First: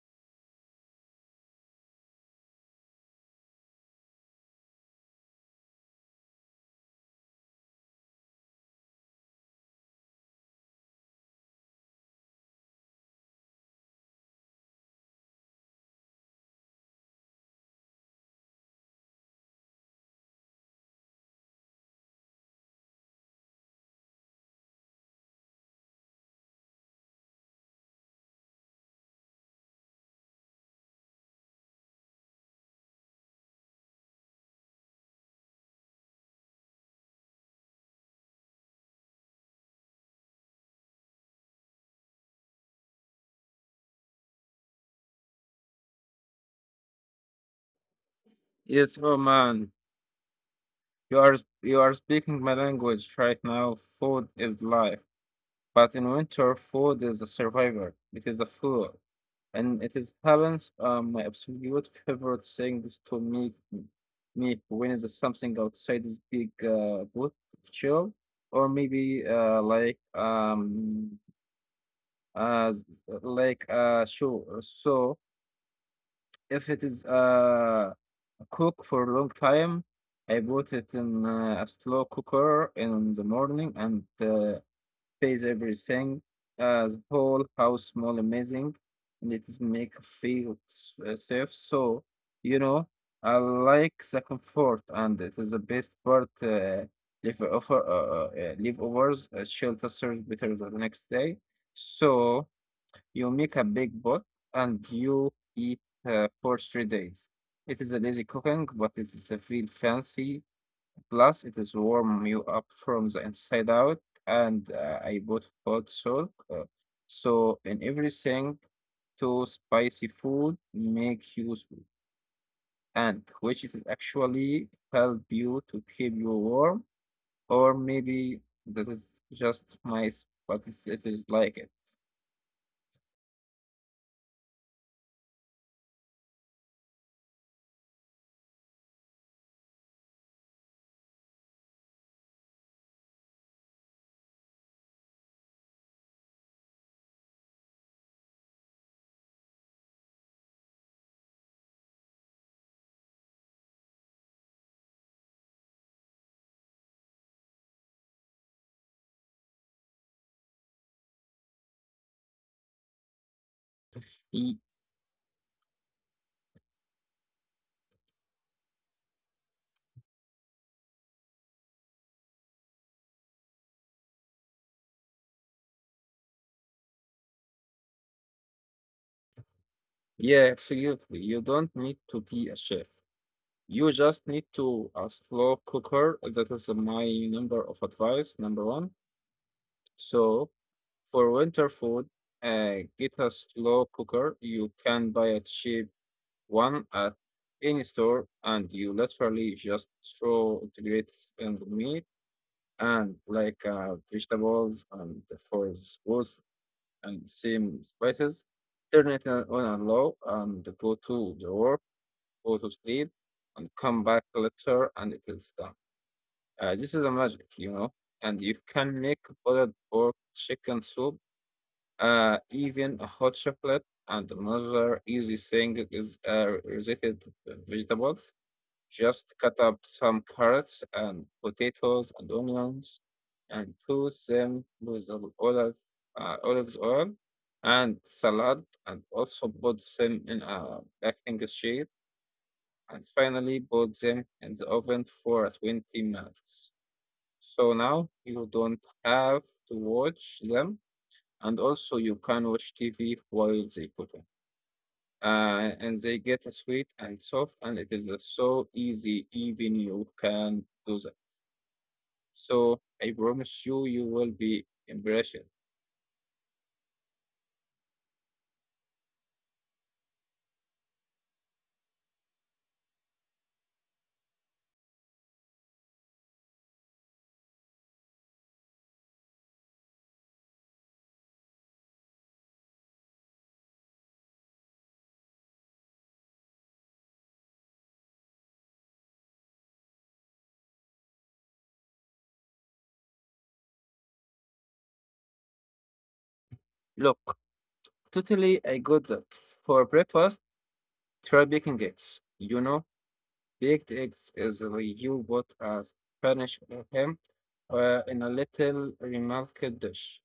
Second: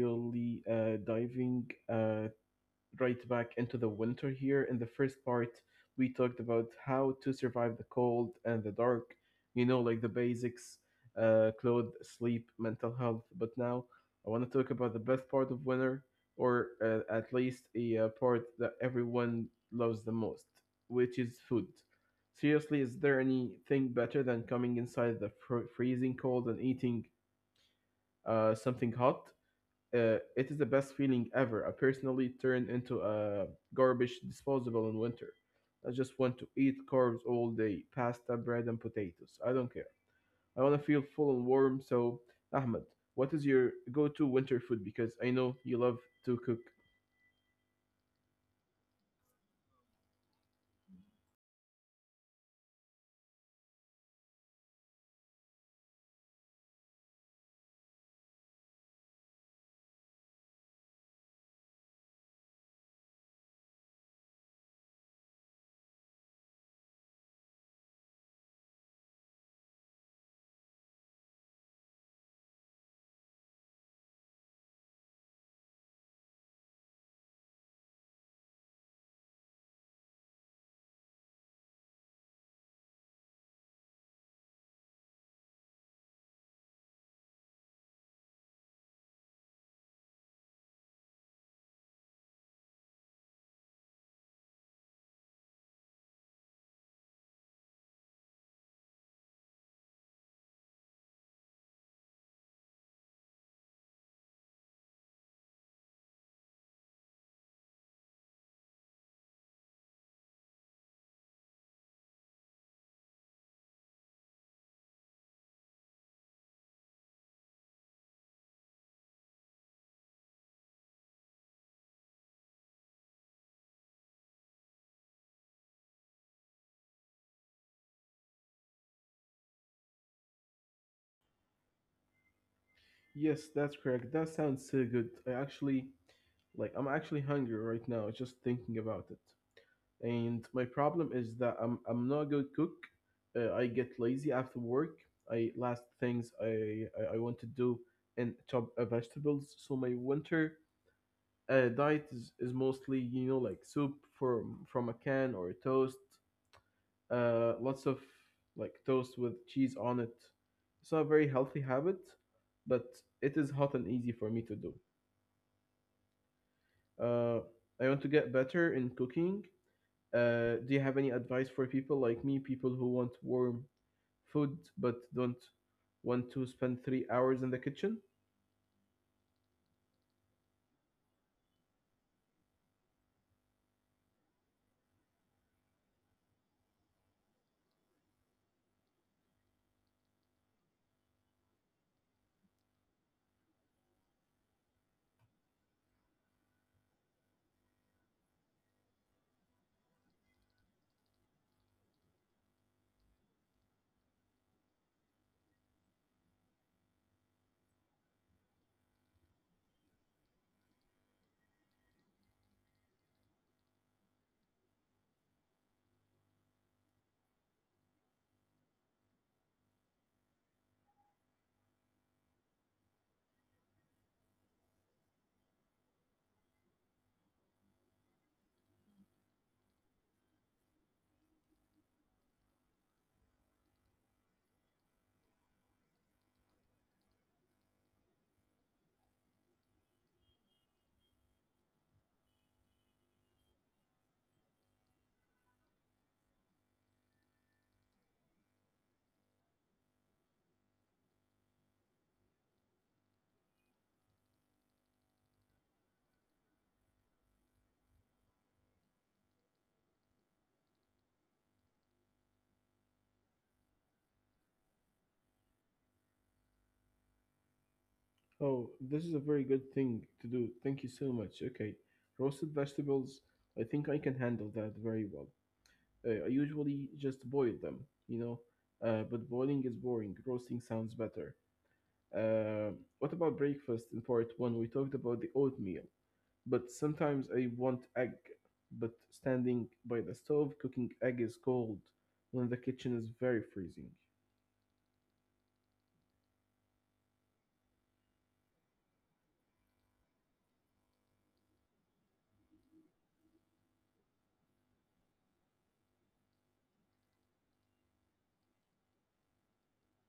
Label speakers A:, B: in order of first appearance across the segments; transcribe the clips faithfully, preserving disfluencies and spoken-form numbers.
A: really uh, diving uh, right back into the winter here. In the first part, we talked about how to survive the cold and the dark, you know, like the basics uh, clothes, sleep, mental health. But now I want to talk about the best part of winter, or uh, at least a uh, part that everyone loves the most, which is food. Seriously, is there anything better than coming inside the fr- freezing cold and eating uh, something hot. Uh, it is the best feeling ever. I personally turn into a garbage disposable in winter. I just want to eat carbs all day, pasta, bread, and potatoes. I don't care. I want to feel full and warm. So, Ahmed, what is your go-to winter food? Because I know you love to cook.
B: Yes, oh man, you are you are speaking my language right now. Food is life, but in winter, food is a survivor. It is a fuel, and it is happens um my absolute favorite thing is to make m- me when is something outside this big uh boot chill, or maybe uh like um uh like uh show so if it is uh, cook for a long time, I put it in uh, a slow cooker in the morning and uh, pays everything. Uh, the whole house smell amazing, and it is make feel s- uh, safe. So you know, I like the comfort, and it is the best part. Uh, live over, uh, uh, uh, leftovers uh, shelter serves better the next day. So. You make a big pot and you eat uh, for three days. It is a lazy cooking, but it is a feel fancy. Plus, it is warm you up from the inside out. And uh, I bought hot salt. Uh, so in everything, to spicy food make you sweet, and which is actually help you to keep you warm, or maybe that is just my, s- but it's, it is like it.
A: Yes, that's correct. That sounds so good. I actually, like, I'm actually hungry right now just thinking about it. And my problem is that I'm I'm not a good cook. Uh, I get lazy after work. I last things I I, I want to do and chop uh, vegetables. So my winter uh, diet is, is mostly you know like soup from from a can or a toast. Uh, lots of like toast with cheese on it. It's not a very healthy habit, but it is hot and easy for me
B: Y-
A: to do. Uh, I want to get better in cooking. Uh, do you have any advice for people like me, people who want warm food but don't want to spend three hours in the kitchen?
B: Yeah, absolutely. You don't need to be a chef. You just need to a slow cooker. That is my number of advice, number one. So for winter food, uh, get a slow cooker. You can buy a cheap one at any store, and you literally just throw grates and meat and like uh, vegetables and for sauce and same spices. Turn it on on a low and go to the work go to sleep, and come back later, and it will stop. Uh, this is a magic, you know. And you can make boiled pork, chicken soup, uh, even a hot chocolate. And another easy thing is uh, related vegetables. Just cut up some carrots and potatoes and onions, and toast them with a olive, uh, olive oil and salad, and also put them in a baking sheet and finally put them in the oven for twenty minutes. So now you don't have to watch them, and also you can watch T V while they cook. Uh, and they get sweet and soft, and it is uh, so easy, even you can do that. So I promise you, you will be impressed.
A: Oh, this is a very good thing to do. Thank you so much. Okay. Roasted vegetables, I think I can handle that very well. Uh, I usually just boil them, you know, uh, but boiling is boring. Roasting sounds better. Uh, what about breakfast in part one? We talked about the oatmeal, but sometimes I want egg. But standing by the stove cooking egg is cold when the kitchen is very freezing.
B: Look, totally, I got that. For breakfast, try baking eggs. You know, Baked eggs is the you put a Spanish ham uh, in a little remarked dish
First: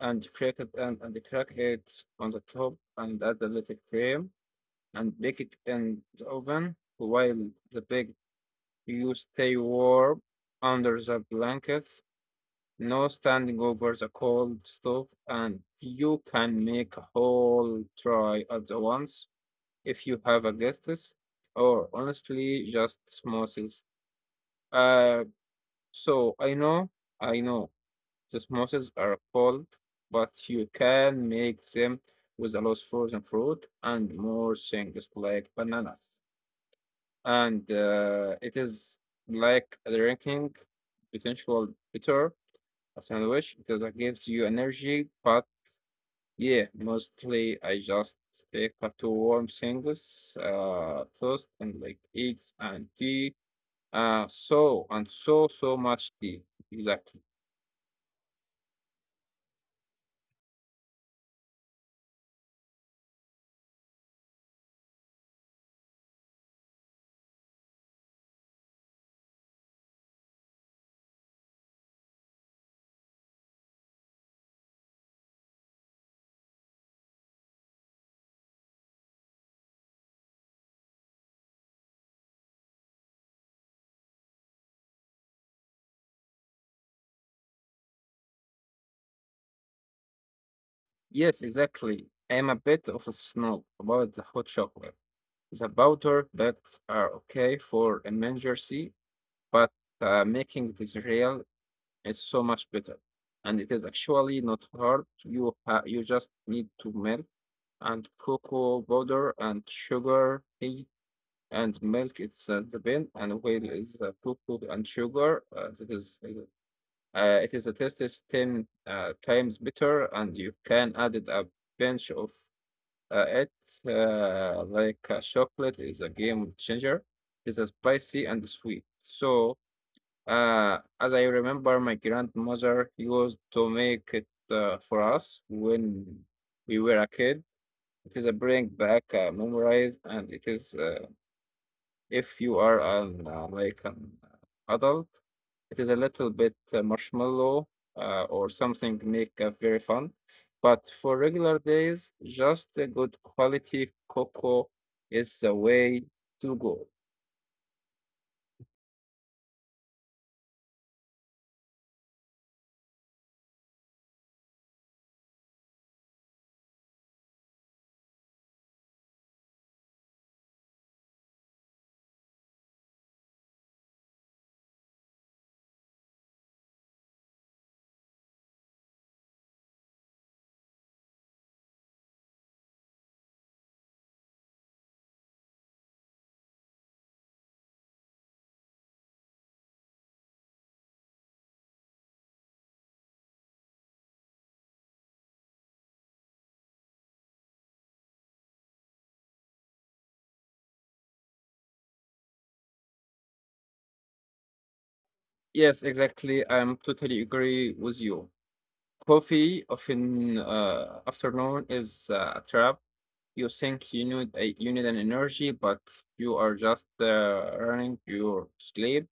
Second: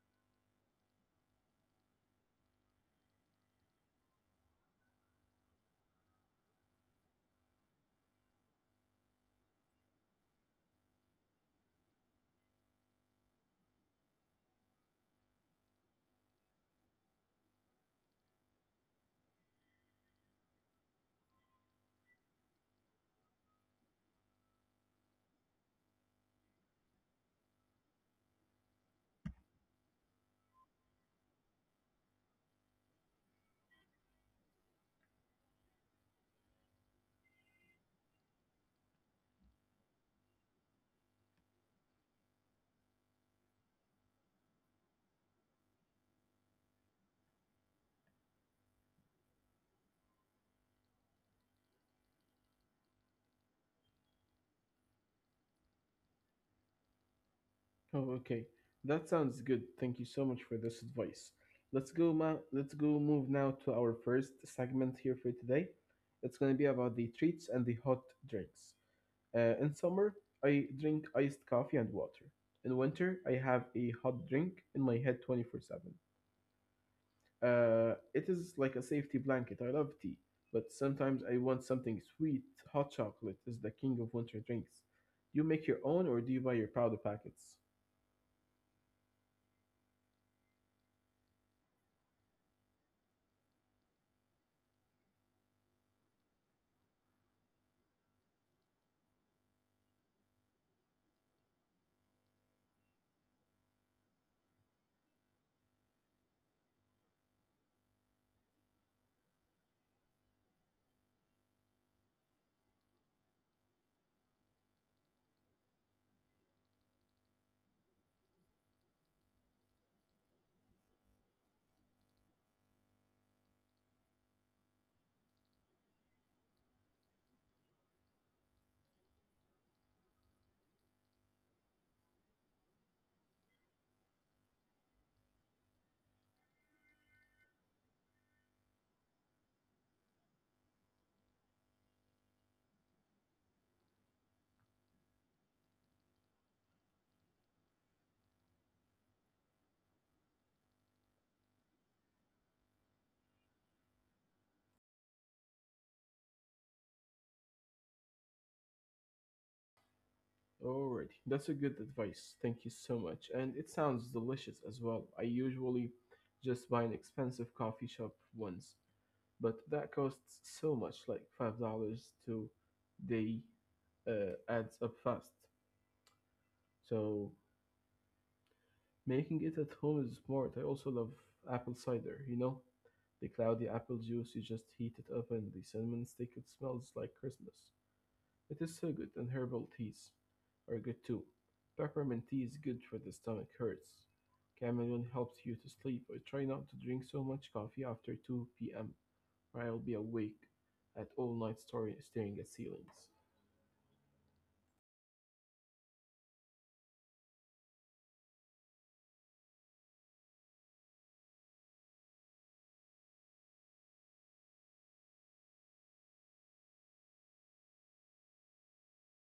B: and crack it and, and crack it on the top and add a little cream and bake it in the oven while the baked you stay warm under the blankets, no standing over the cold stove, and you can make a whole try at the once if you have a guests or honestly just smoothies. Uh, so I know, I know the samosas are cold, but you can make them with a lot of frozen fruit and more things like bananas. And uh, it is like drinking potential bitter a sandwich because it gives you energy. But yeah, mostly I just stick to warm things, uh, toast and like eggs and tea. Uh, so and so so much tea. Exactly.
A: Oh, okay. That sounds good. Thank you so much for this advice. Let's go, ma- let's go move now to our first segment here for today. It's going to be about the treats and the hot drinks. Uh, in summer, I drink iced coffee and water. In winter, I have a hot drink in my head twenty-four seven. Uh, it is like a safety blanket. I love tea, but sometimes I want something sweet. Hot chocolate is the king of winter drinks. Do you make your own or do you buy your powder packets?
B: Yes, exactly. I'm a bit of a snob about the hot chocolate. The powder bags are okay for emergency, but uh, making this real is so much better. And it is actually not hard. You ha you just need to milk and cocoa powder and sugar, tea and milk. It's uh, the bean and whale is uh, cocoa and sugar. Uh, that is, uh, it is a taste is ten uh, times better, and you can add it up bench of uh, it uh, like uh, chocolate is a game changer. It's a spicy and sweet. So uh, as I remember, my grandmother used to make it uh, for us when we were a kid. It is a bring back uh, memories, and it is uh, if you are an uh, like an adult, it is a little bit uh, marshmallow uh, or something make uh, very fun. But for regular days, just a good quality cocoa is the way to go.
A: Alrighty, that's a good advice. Thank you so much. And it sounds delicious as well. I usually just buy an expensive coffee shop ones, but that costs so much, like five dollars to they uh, adds up fast. So making it at home is smart. I also love apple cider, you know? The cloudy apple juice, you just heat it up and the cinnamon stick, it smells like Christmas. It is so good, and herbal teas are good too. Peppermint tea is good for the stomach hurts. Chamomile helps you to sleep. I try not to drink so much coffee after two p m, or I'll be awake at all night story, staring at ceilings.
B: Yes, exactly. I'm totally agree with you. Coffee often uh, afternoon is uh, a trap you think you need a, you need an energy, but you are just uh, running your sleep.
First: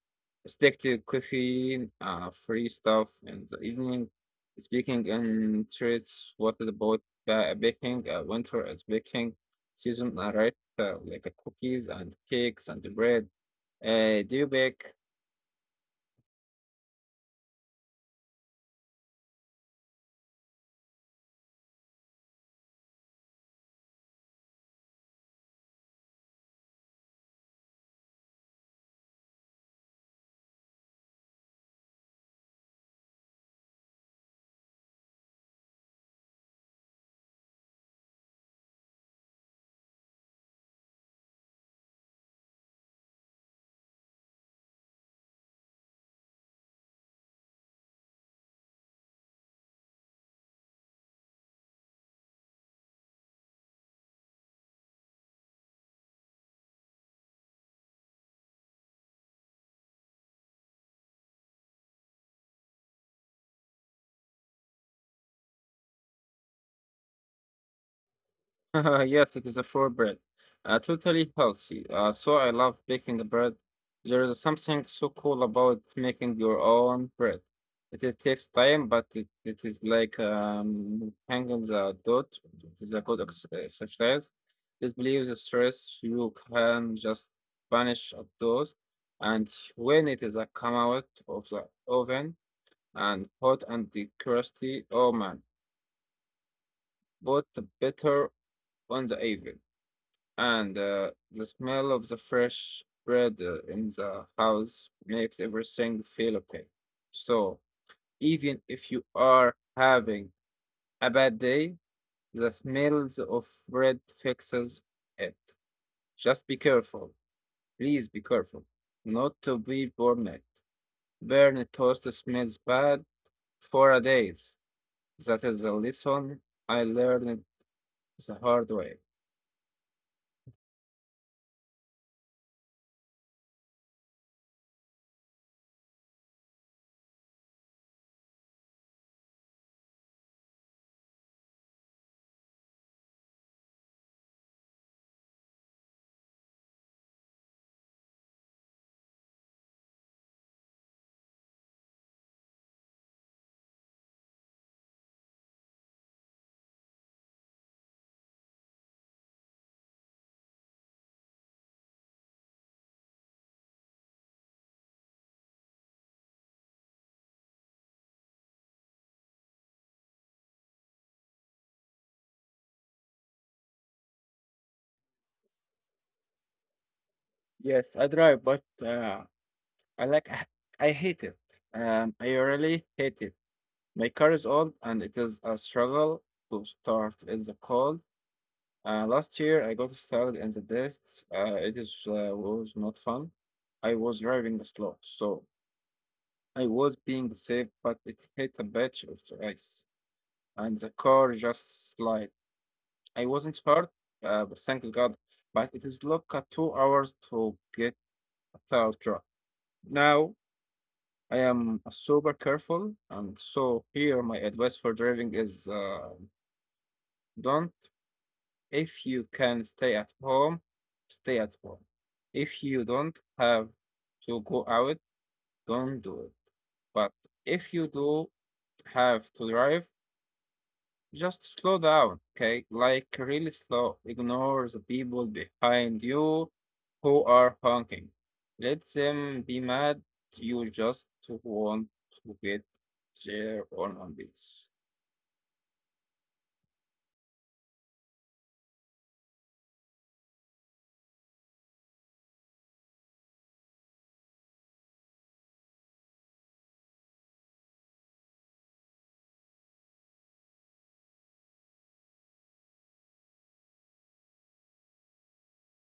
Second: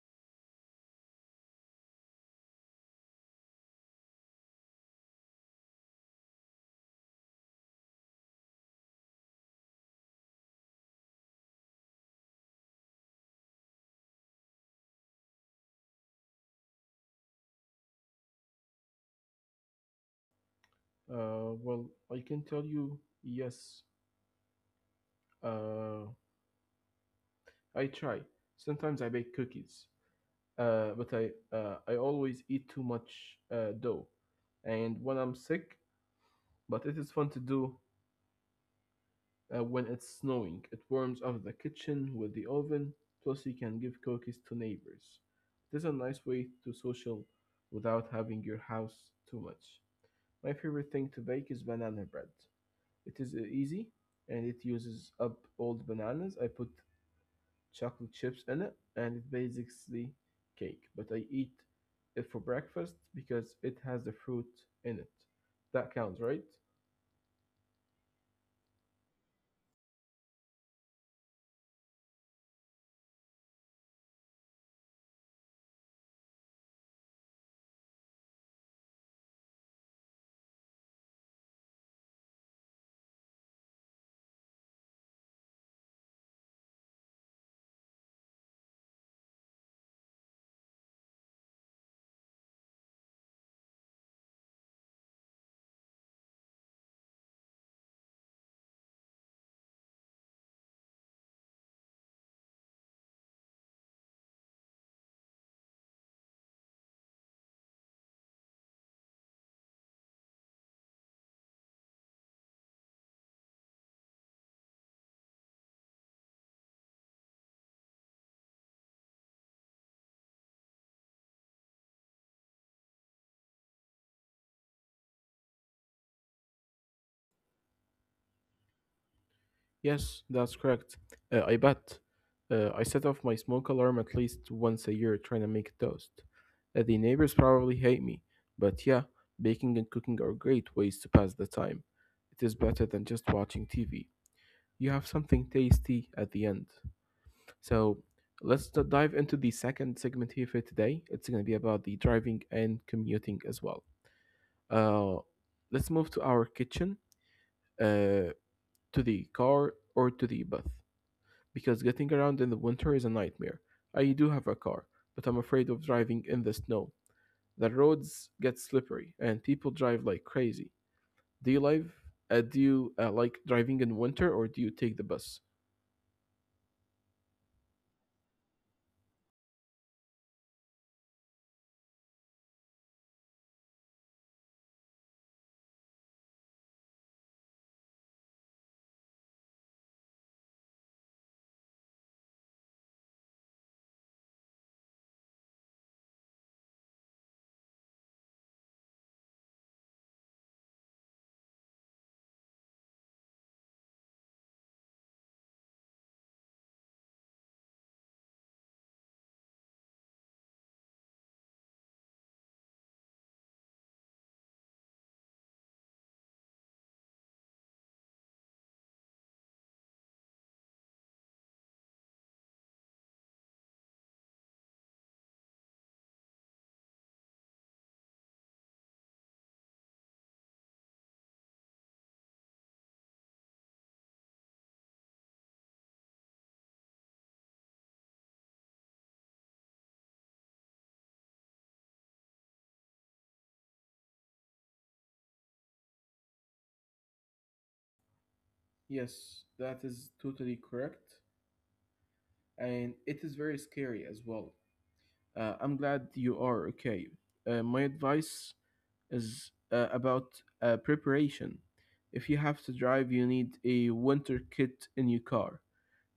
B: Stick to caffeine, uh, free stuff in the evening. Speaking in treats. What about ba- baking? Uh, winter is baking season, uh, right? Uh, like uh, cookies and cakes and bread. Uh, do you bake?
A: Uh, well, I can tell you, yes, uh, I try. Sometimes I bake cookies. Uh, but I uh, I always eat too much uh, dough, and when I'm sick. But it is fun to do uh, when it's snowing. It warms up the kitchen with the oven. Plus, you can give cookies to neighbors. It is a nice way to social without having your house too much. My favorite thing to bake is banana bread. It is uh, easy, and it uses up old bananas. I put chocolate chips in it, and it's basically cake. But I eat it for breakfast because it has the fruit in it. That counts, right?
B: Yes, it is a flour bread. Uh, totally healthy. Uh, so I love baking the bread. There is something so cool about making your own bread. It, it takes time, but it, it is like um, hanging the dough. It is a good ex- exercise. This believes the stress you can just banish of those. And when it is a come out of the oven and hot and the crusty, oh man, put the butter on the oven. And uh, the smell of the fresh bread uh, in the house makes everything feel okay. So even if you are having a bad day, the smells of bread fixes it. Just be careful. Please be careful. Not to be burned. Burnt toast smells bad for a days. That is a lesson I learned the hard way.
A: Yes, that's correct. Uh, I bet. Uh, I set off my smoke alarm at least once a year trying to make toast. Uh, the neighbors probably hate me, but yeah, baking and cooking are great ways to pass the time. It is better than just watching T V. You have something tasty at the end. So let's d- dive into the second segment here for today. It's going to be about the driving and commuting as well. Uh, let's move to our kitchen, uh, to the car, or to the bus, because getting around in the winter is a nightmare. I do have a car, but I'm afraid of driving in the snow. The roads get slippery, and people drive like crazy. Do you live? Uh, do you uh, like driving in winter, or do you take the bus?
B: Yes, I drive, but uh, I like I I hate it. Um, I really hate it. My car is old and it is a struggle to start in the cold. Uh, last year I got stuck in the dust. Uh, it is uh, was not fun. I was driving slow, so I was being safe, but it hit a patch of the ice and the car just slid. I wasn't hurt, uh, but thanks God. But it is look at two hours to get a third truck. Now I am super careful, and so here my advice for driving is uh, don't. If you can stay at home, stay at home. If you don't have to go out, don't do it. But if you do have to drive, just slow down, okay? Like really slow. Ignore the people behind you who are honking. Let them be mad. You just want to get their own on this.
A: Yes, that is totally correct. And it is very scary as well. Uh, I'm glad you are okay. Uh, my advice is uh, about uh, preparation. If you have to drive, you need a winter kit in your car.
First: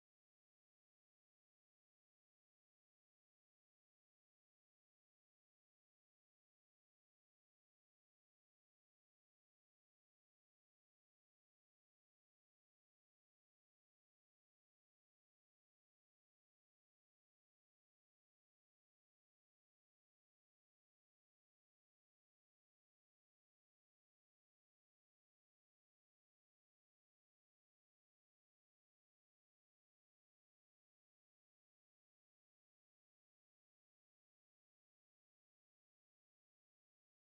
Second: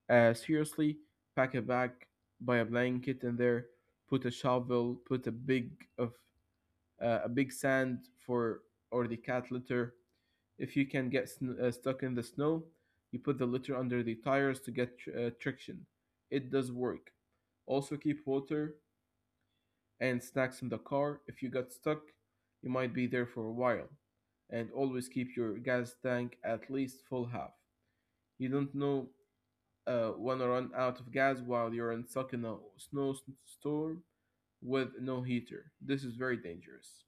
A: Uh, seriously, pack a bag, buy a blanket in there, put a shovel, put a big of uh, a big sand for or the cat litter, if you can get sn- uh, stuck in the snow, you put the litter under the tires to get tr- uh, traction. It does work. Also, keep water and snacks in the car. If you got stuck, you might be there for a while. And always keep your gas tank at least full half. You don't know uh, when to run out of gas while you're in stuck in a snowstorm with no heater. This is very dangerous.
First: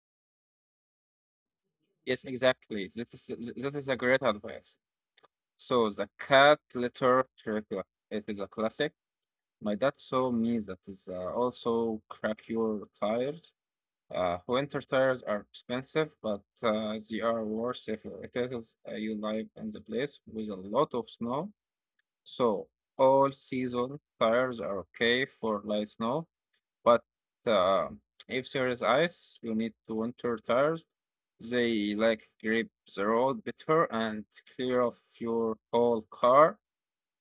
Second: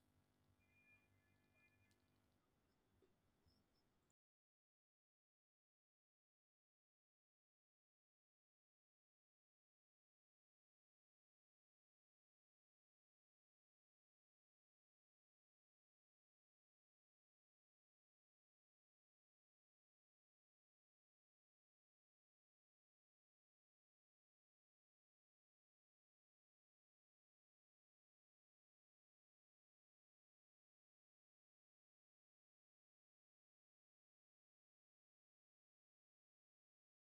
B: Yes, exactly. That is th- that is a great advice. So the cat litter trick, uh, it is a classic. My dad saw me that is uh, also crack your tires. Uh, winter tires are expensive, but uh, they are worth if it is uh, you live in the place with a lot of snow. So all season tires are okay for light snow, but uh, if there is ice, you need to winter tires. They like grip the road better and clear off your whole car.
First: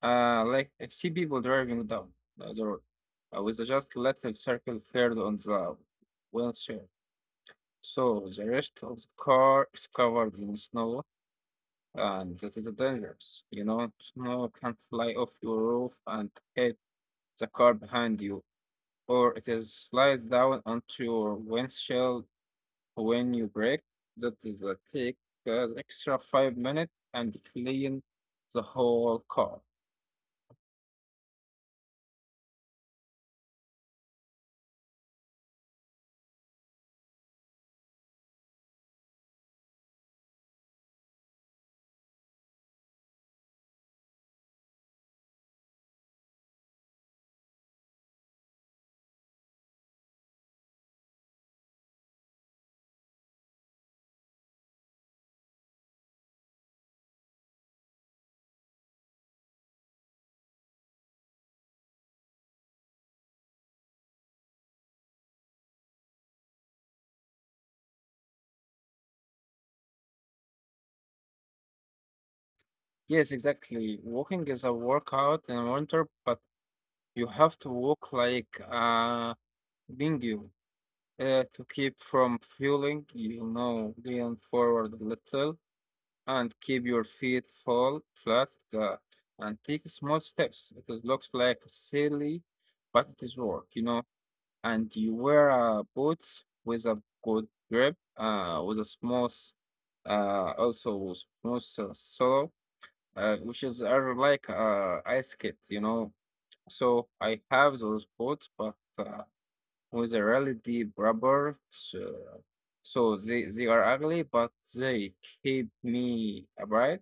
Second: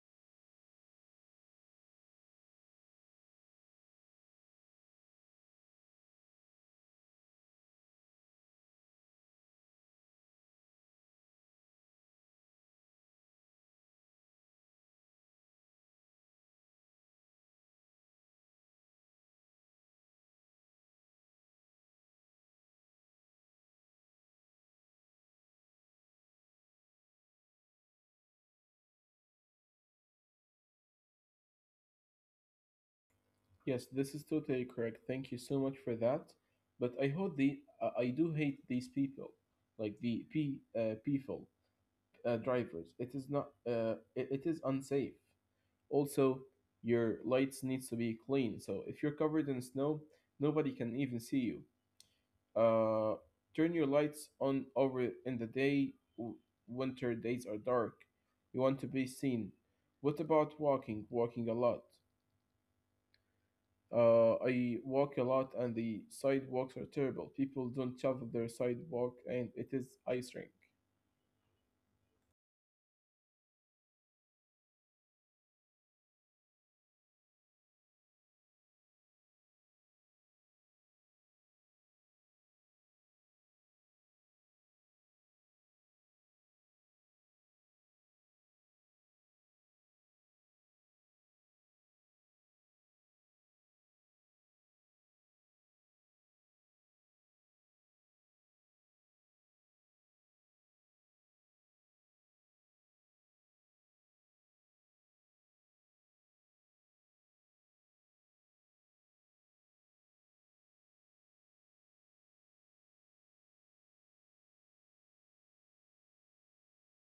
B: Uh, like I see people driving down uh, the road uh, with just little circle cleared on the windshield. So the rest of the car is covered in snow, and that is dangerous. You know, snow can fly off your roof and hit the car behind you, or it is slides down onto your windshield when you brake. That is a take uh, extra five minutes and clean the whole car.
A: Yes, this is totally correct. Thank you so much for that. But I hope the uh, I do hate these people, like the p uh, people uh, drivers. It is not uh, it, it is unsafe. Also, your lights needs to be clean. So if you're covered in snow, nobody can even see you. Uh, turn your lights on over in the day. w- Winter days are dark. You want to be seen. What about walking? Walking a lot. Uh, I walk a lot, and the sidewalks are terrible. People don't shovel their sidewalk, and it is ice rink.
B: Yes, exactly. Walking is a workout in winter, but you have to walk like a bingo. Uh, to keep from fueling, you know, lean forward a little and keep your feet full, flat, uh, and take small steps. It is, looks like silly, but it is work, you know. And you wear uh, boots with a good grip, uh, with a smooth, uh, also smooth uh, sole, uh, which is uh, like uh, ice skate, you know. So I have those boots, but uh, with a really deep rubber. So, so they, they are ugly, but they keep me upright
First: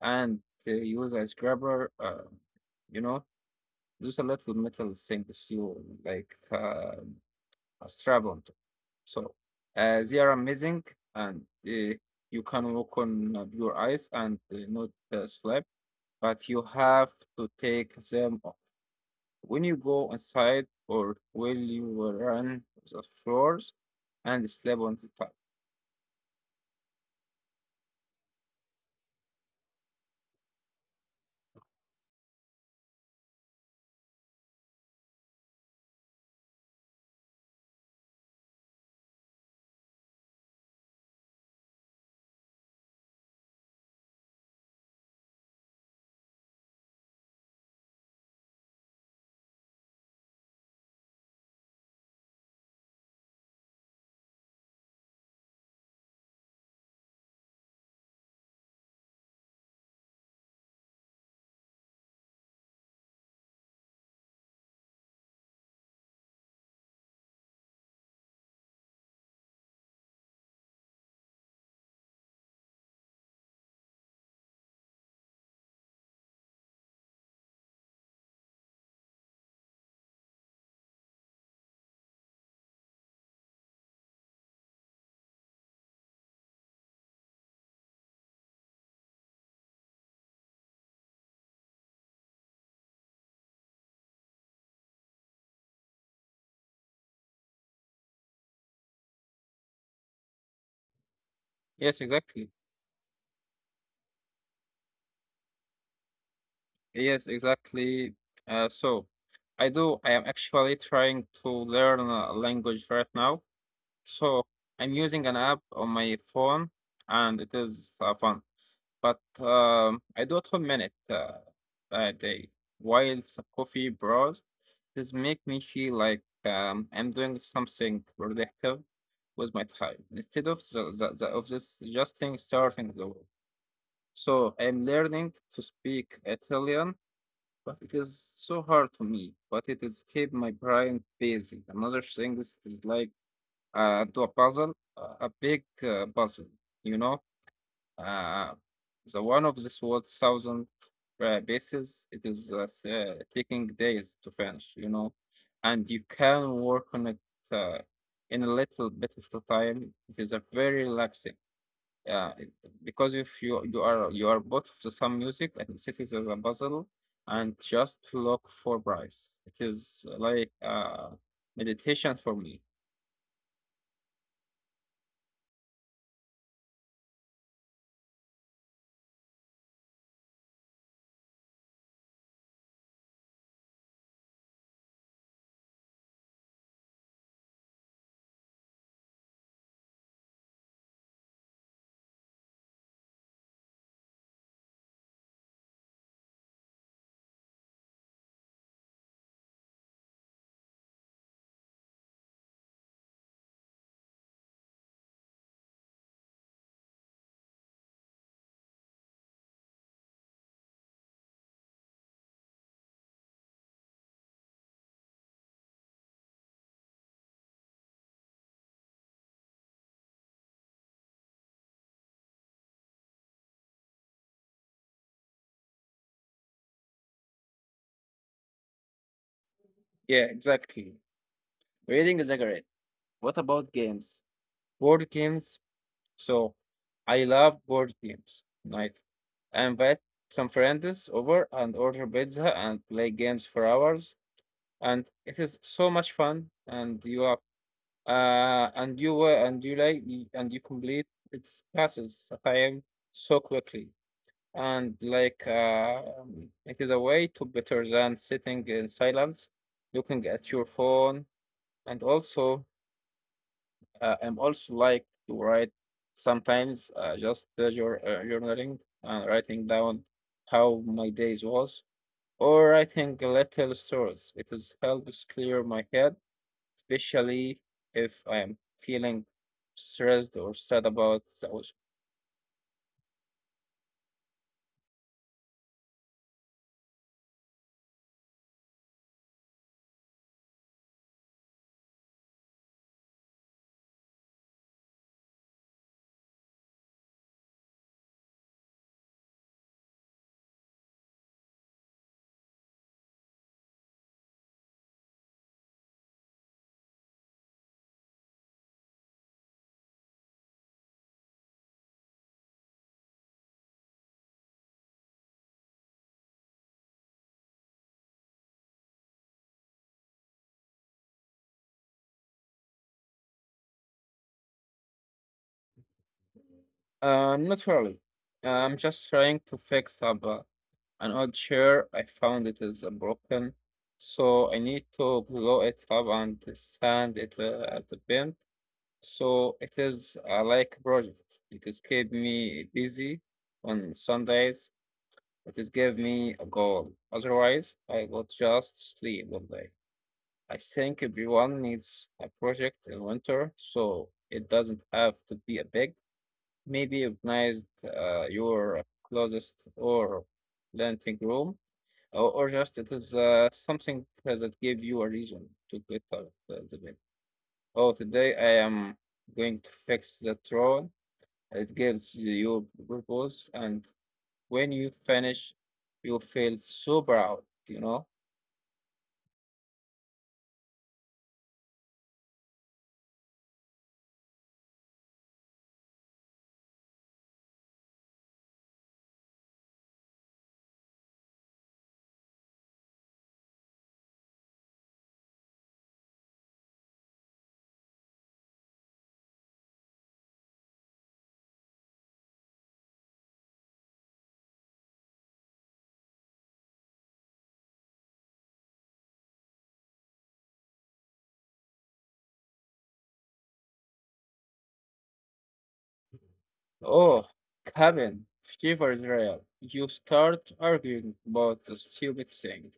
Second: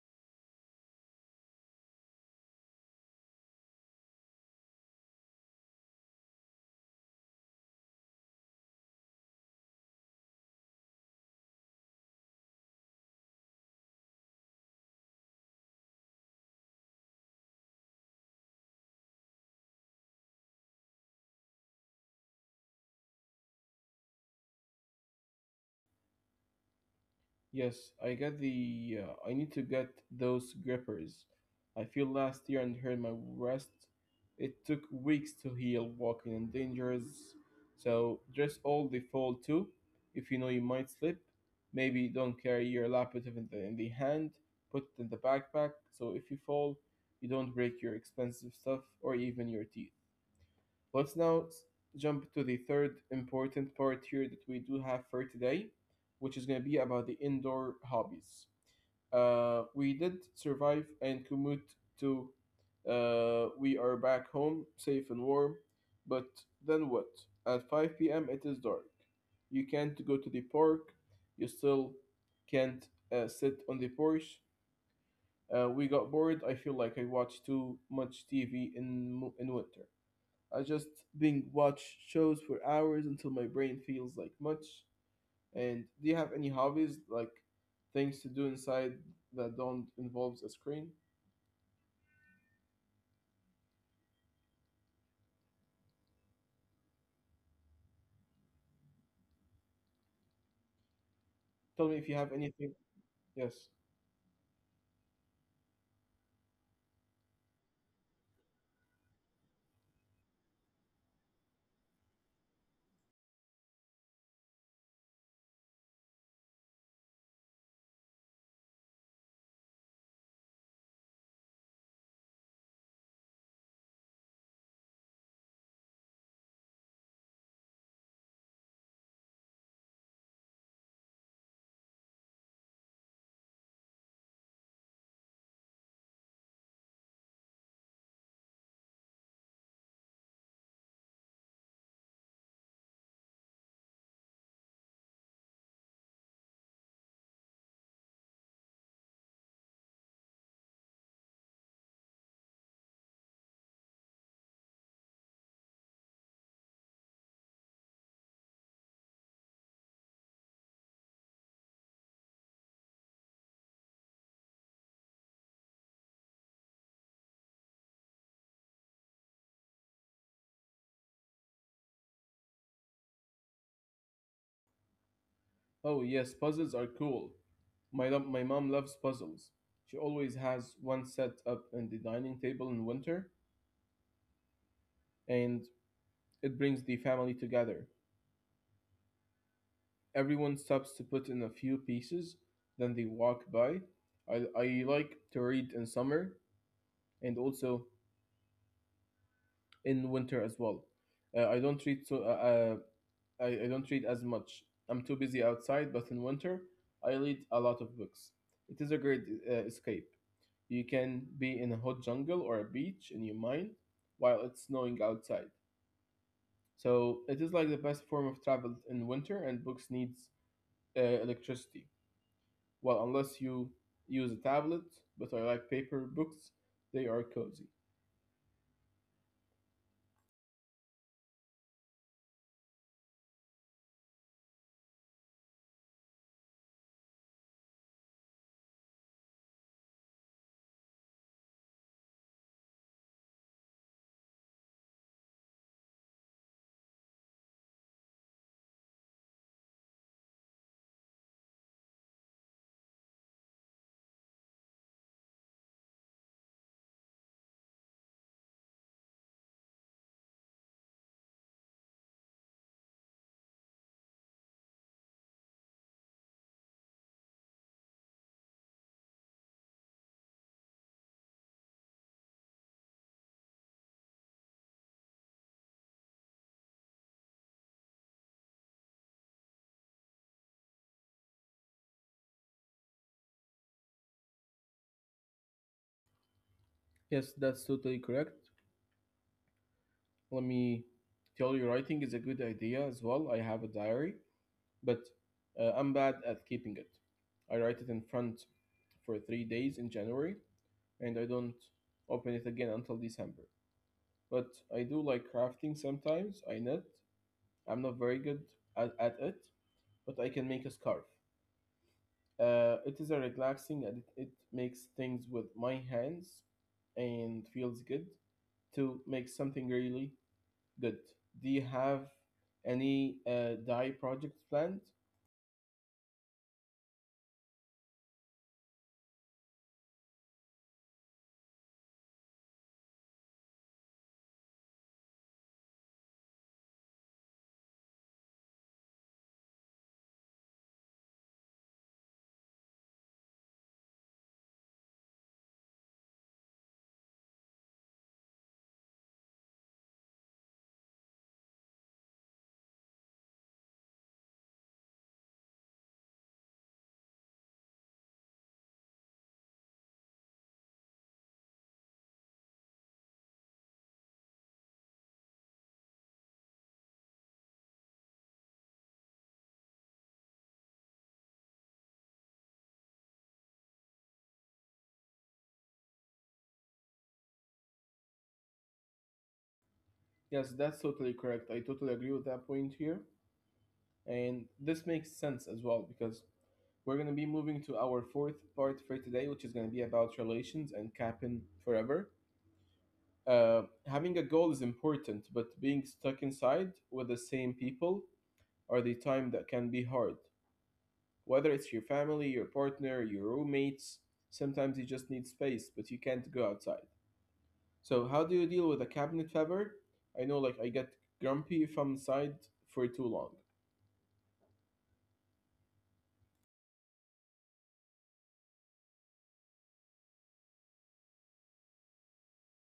B: and they use a scrubber, uh, you know, those a little metal things you like uh, a strap on top. So uh, they are amazing and uh, you can walk on uh, your eyes and uh, not uh, slip, but you have to take them when you go inside, or will you run the floors and slip on the tile?
A: Yes, I got the. Uh, I need to get those grippers. I feel last year and hurt my wrist. It took weeks to heal. Walking in dangerous. So dress all the fall too. If you know you might slip, maybe don't carry your laptop in the in the hand. Put it in the backpack. So if you fall, you don't break your expensive stuff or even your teeth. Let's now s- jump to the third important part here that we do have for today, which is going to be about the indoor hobbies. Uh, we did survive and commute to. Uh, we are back home, safe and warm, but then what? At five p m, it is dark. You can't go to the park. You still can't uh, sit on the porch. Uh, we got bored. I feel like I watched too much T V in mo- in winter. I just being watch shows for hours until my brain feels like much. And do you have any hobbies like things to do inside that don't involves a screen? Tell
B: Yes,
A: me if you have
B: exactly.
A: anything. Yes.
B: Yes, exactly. Uh, so I do. I am actually trying to learn a language right now. So I'm using an app on my phone, and it is uh, fun. But, um, I do it one minute, uh, a day, while the coffee bros this make me feel like, um, I'm doing something productive with my time instead of the the the of this just thing starting the world. So I'm learning to speak Italian, but it is so hard to me, but it is keep my brain busy. Another thing is it's like, uh, do a puzzle, uh, a big, uh, puzzle, you know? Uh, the one of this was thousand uh, pieces. It is uh, s- uh, taking days to finish, you know, and you can work on it uh, in a little bit of the time. It is a very relaxing. Uh, it- because if you you are you are both of the some music and cities of a puzzle and just look for price. It is like uh, meditation for me.
A: Oh yes, puzzles are cool. My lo- my mom loves puzzles. She always has one set up in the dining table in winter, and it brings the family together. Everyone stops to put in a few pieces, then they walk by. I I like to read in summer, and also in winter as well. Uh, I don't read so uh, uh, I, I don't read as much. I'm too busy outside, but in winter I read a lot of books. It is a great uh, escape. You can be in a hot jungle or a beach in your mind while it's snowing outside. So it is like the best form of travel in winter, and books needs uh, electricity. Well, unless you use a tablet, but I like paper books. They are cozy.
B: Yeah, exactly. Reading is a great. What about games? Board games. So I love board games night. I invite some friends over and order pizza and play games for hours, and it is so much fun. And you are, uh, and you were, and you like, y- and you complete. It passes time so quickly, and like uh, um, it is a way to better than sitting in silence, looking at your phone, and also uh, I'm also like to write sometimes uh, just pleasure uh, journaling and writing down how my days was or writing little stories. It is helps clear my head, especially if I am feeling stressed or sad about those.
A: Yes, that's totally correct. Let me tell you, writing is a good idea as well. I have a diary, but uh, I'm bad at keeping it. I write it in front for three days in January, and I don't open it again until December. But I do like crafting sometimes. I knit. I'm not very good at, at it, but I can make a scarf. Uh, it is a relaxing and it, it makes things with my hands and feels good to make something really good. Do you have any uh, D A I projects planned?
B: Um, not really. I'm just trying to fix up uh, an old chair. I found it is uh, broken, so I need to blow it up and sand it uh, at the bin. So it is a like a project. It is keep me busy on Sundays. It is give me a goal. Otherwise, I will just sleep all day. I think everyone needs a project in winter, so it doesn't have to be a big. Maybe organize uh, your closest or planting room, or, or just it is uh, something that give you a reason to get out of the bed. Oh, today I am going to fix the drawer it gives you purpose, and when you finish, you feel so proud, you know?
A: Yes, that's totally correct. I totally agree with that point here. And this makes sense as well because we're going to be moving to our fourth part for today, which is going to be about relations and capping forever. Uh, having a goal is important, but being stuck inside with the same people are the time that can be hard. Whether it's your family, your partner, your roommates, sometimes you just need space, but you can't go outside. So how do you deal with a cabinet fever? I know like I get grumpy if I'm inside for too long.
B: Oh, cabin fever is real. You start arguing about the stupid things,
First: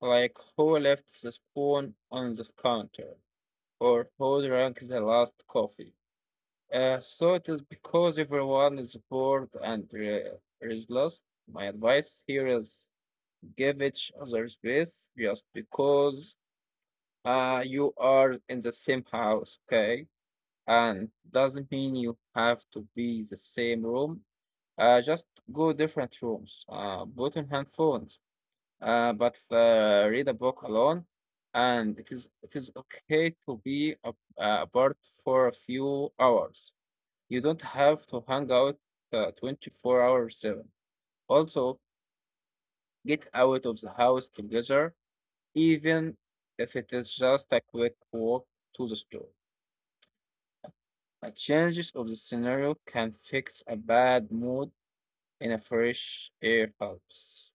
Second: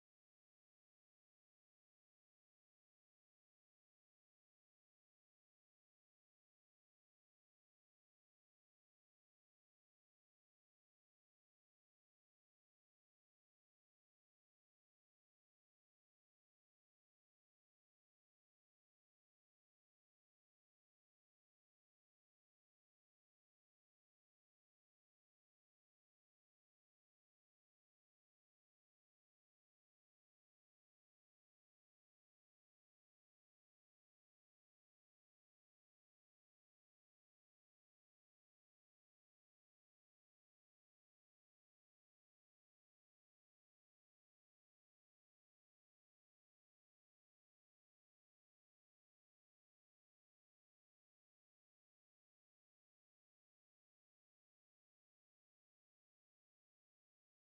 B: like who left the spoon on the counter, or who drank the last coffee. Uh, so it is because everyone is bored and re- restless. My advice here is give each other space just because Uh, you are in the same house, okay? And doesn't mean you have to be the same room. Uh, just go different rooms. Uh, put in handphones. Uh, but uh, Read a book alone. And it is it is okay to be a- uh, apart for a few hours. You don't have to hang out uh, twenty-four hours seven. Also, get out of the house together, even if it is just a quick walk to the store. A changes of the scenario can fix a bad mood in a fresh air helps.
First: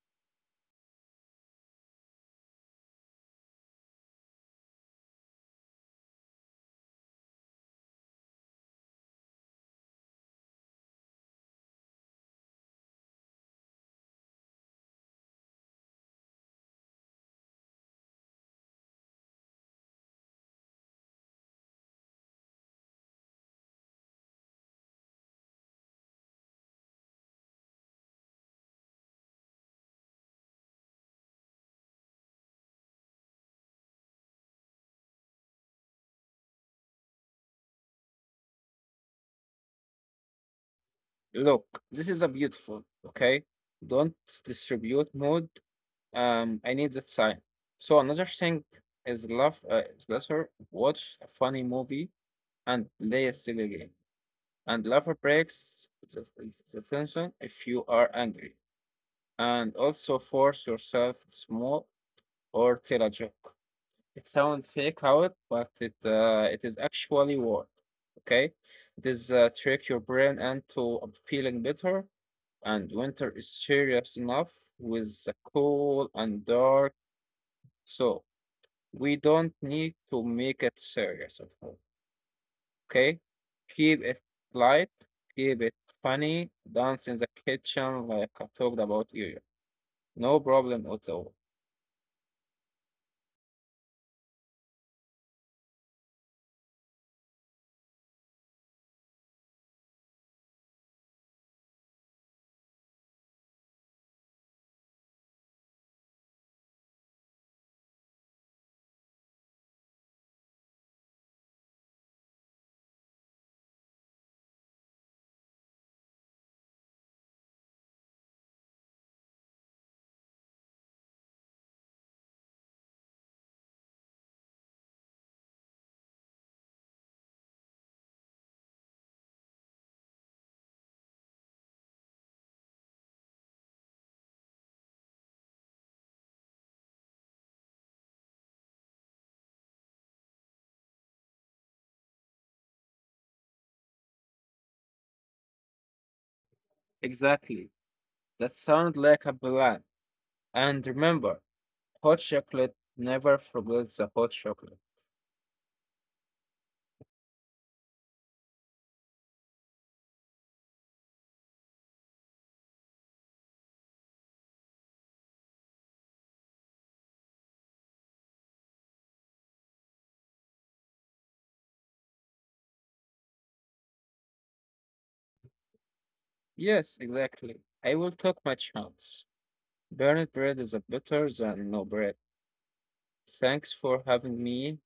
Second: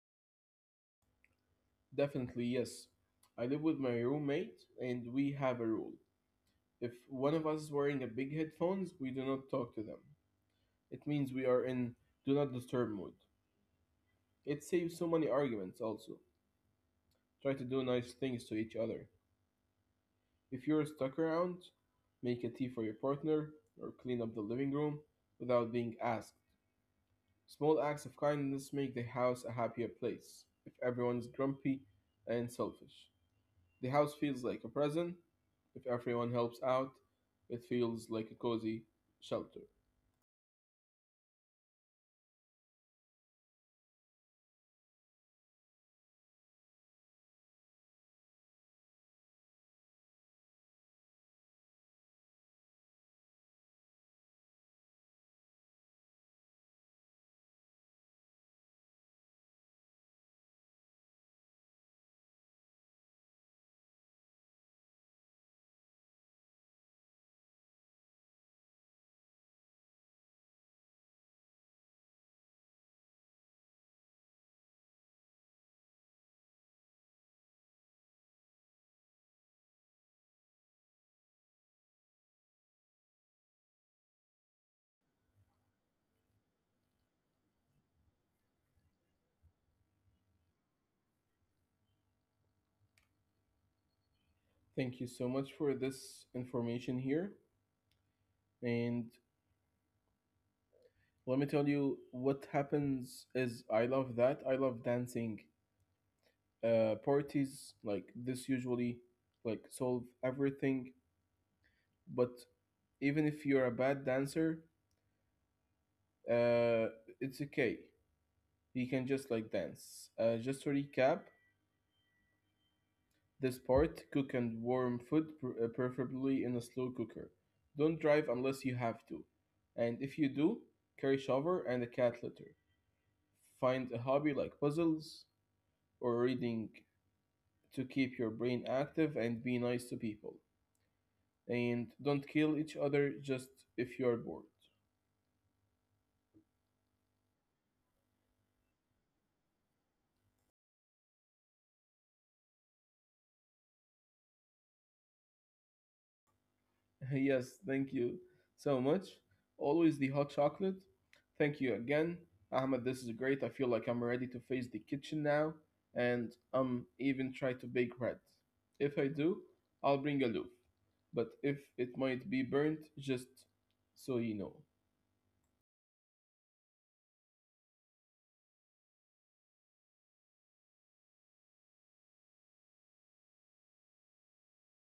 A: Definitely, yes. I live with my roommate and we have a rule. If one of us is wearing a big headphones, we do not talk to them. It means we are in do not disturb mode. It saves so many arguments also. Try to do nice things to each other. If you're stuck around, make a tea for your partner or clean up the living room without being asked. Small acts of kindness make the house a happier place. If everyone's grumpy and selfish, the house feels like a prison. If everyone helps out, it feels like a cozy shelter.
B: Look, this is a beautiful, okay? Don't distribute mood. Um, I need that sign. So another thing is love uh, is lesser. Watch a funny movie and play a silly game. And laughter breaks the, the tension if you are angry. And also force yourself to smoke or tell a joke. It sounds fake out, but it uh, it is actually work. Okay, it is uh, trick your brain into feeling better. And winter is serious enough with the cold and dark, so we don't need to make it serious at all. Okay, keep it light, keep it funny. Dance in the kitchen like I talked about earlier. No problem at all.
A: Thank you so much for this information here. And let me tell you what happens is I love that. I love dancing uh, parties like this usually like solve everything but even if you're a bad dancer, uh, it's okay. You can just like dance, uh, just to recap this part, cook and warm food, pr- uh, preferably in a slow cooker, don't drive unless you have to, and if you do, carry shower and a cat litter, find a hobby like puzzles or reading to keep your brain active, and be nice to people and don't kill each other just if you're bored.
B: Exactly. That sounds like a plan. And remember, hot chocolate never forgets the hot chocolate.
A: Yes, thank you so much. Always the hot chocolate. Thank you again, Ahmed. This is great. I feel like I'm ready to face the kitchen now, and um, even try to bake bread. If I do, I'll bring a loaf, but if it might be burnt, just so you know.
B: Yes, exactly. I will take my chance. Burned bread is a better than no bread. Thanks for having me,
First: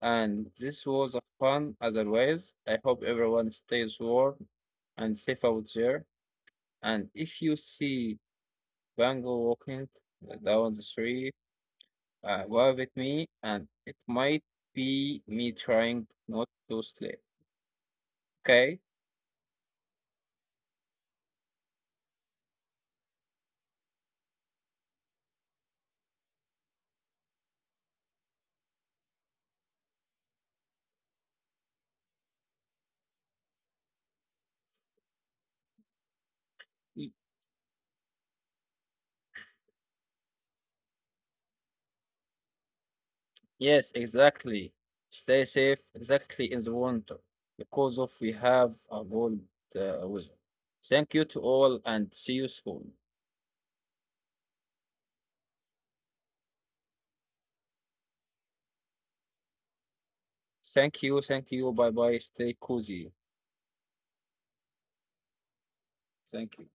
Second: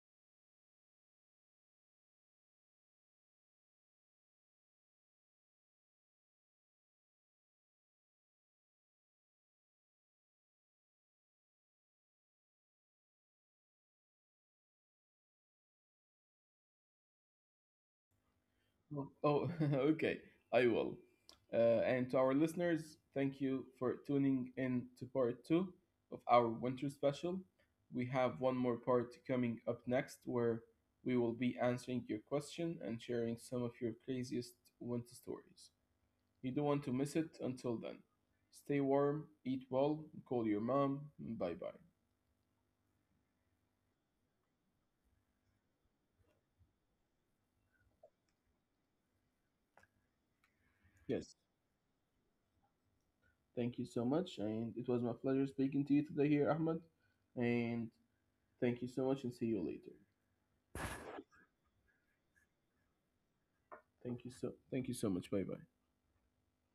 B: and this was a fun as always. I hope everyone stays warm and safe out there. And if you see Bango walking down the street, uh, wave at me, and it might be me trying not to sleep. Okay?
A: Oh, oh, okay. I will. Uh, and to our listeners, thank you for tuning in to part two of our winter special. We have one more part coming up next where we will be answering your question and sharing some of your craziest winter stories. You don't want to miss it until then. Stay warm, eat well, call your mom. Bye bye.
B: Yes, exactly. Stay safe, exactly in the winter, because of we have a cold uh, weather. Thank you
A: Yes,
B: to all and see you soon.
A: thank you so much. And it was my pleasure speaking to you today here, Ahmed. And thank you so much and see you later.
B: Thank you, thank you. Bye bye. Stay cozy.
A: Thank you so thank you so much. Bye bye.
B: Thank you.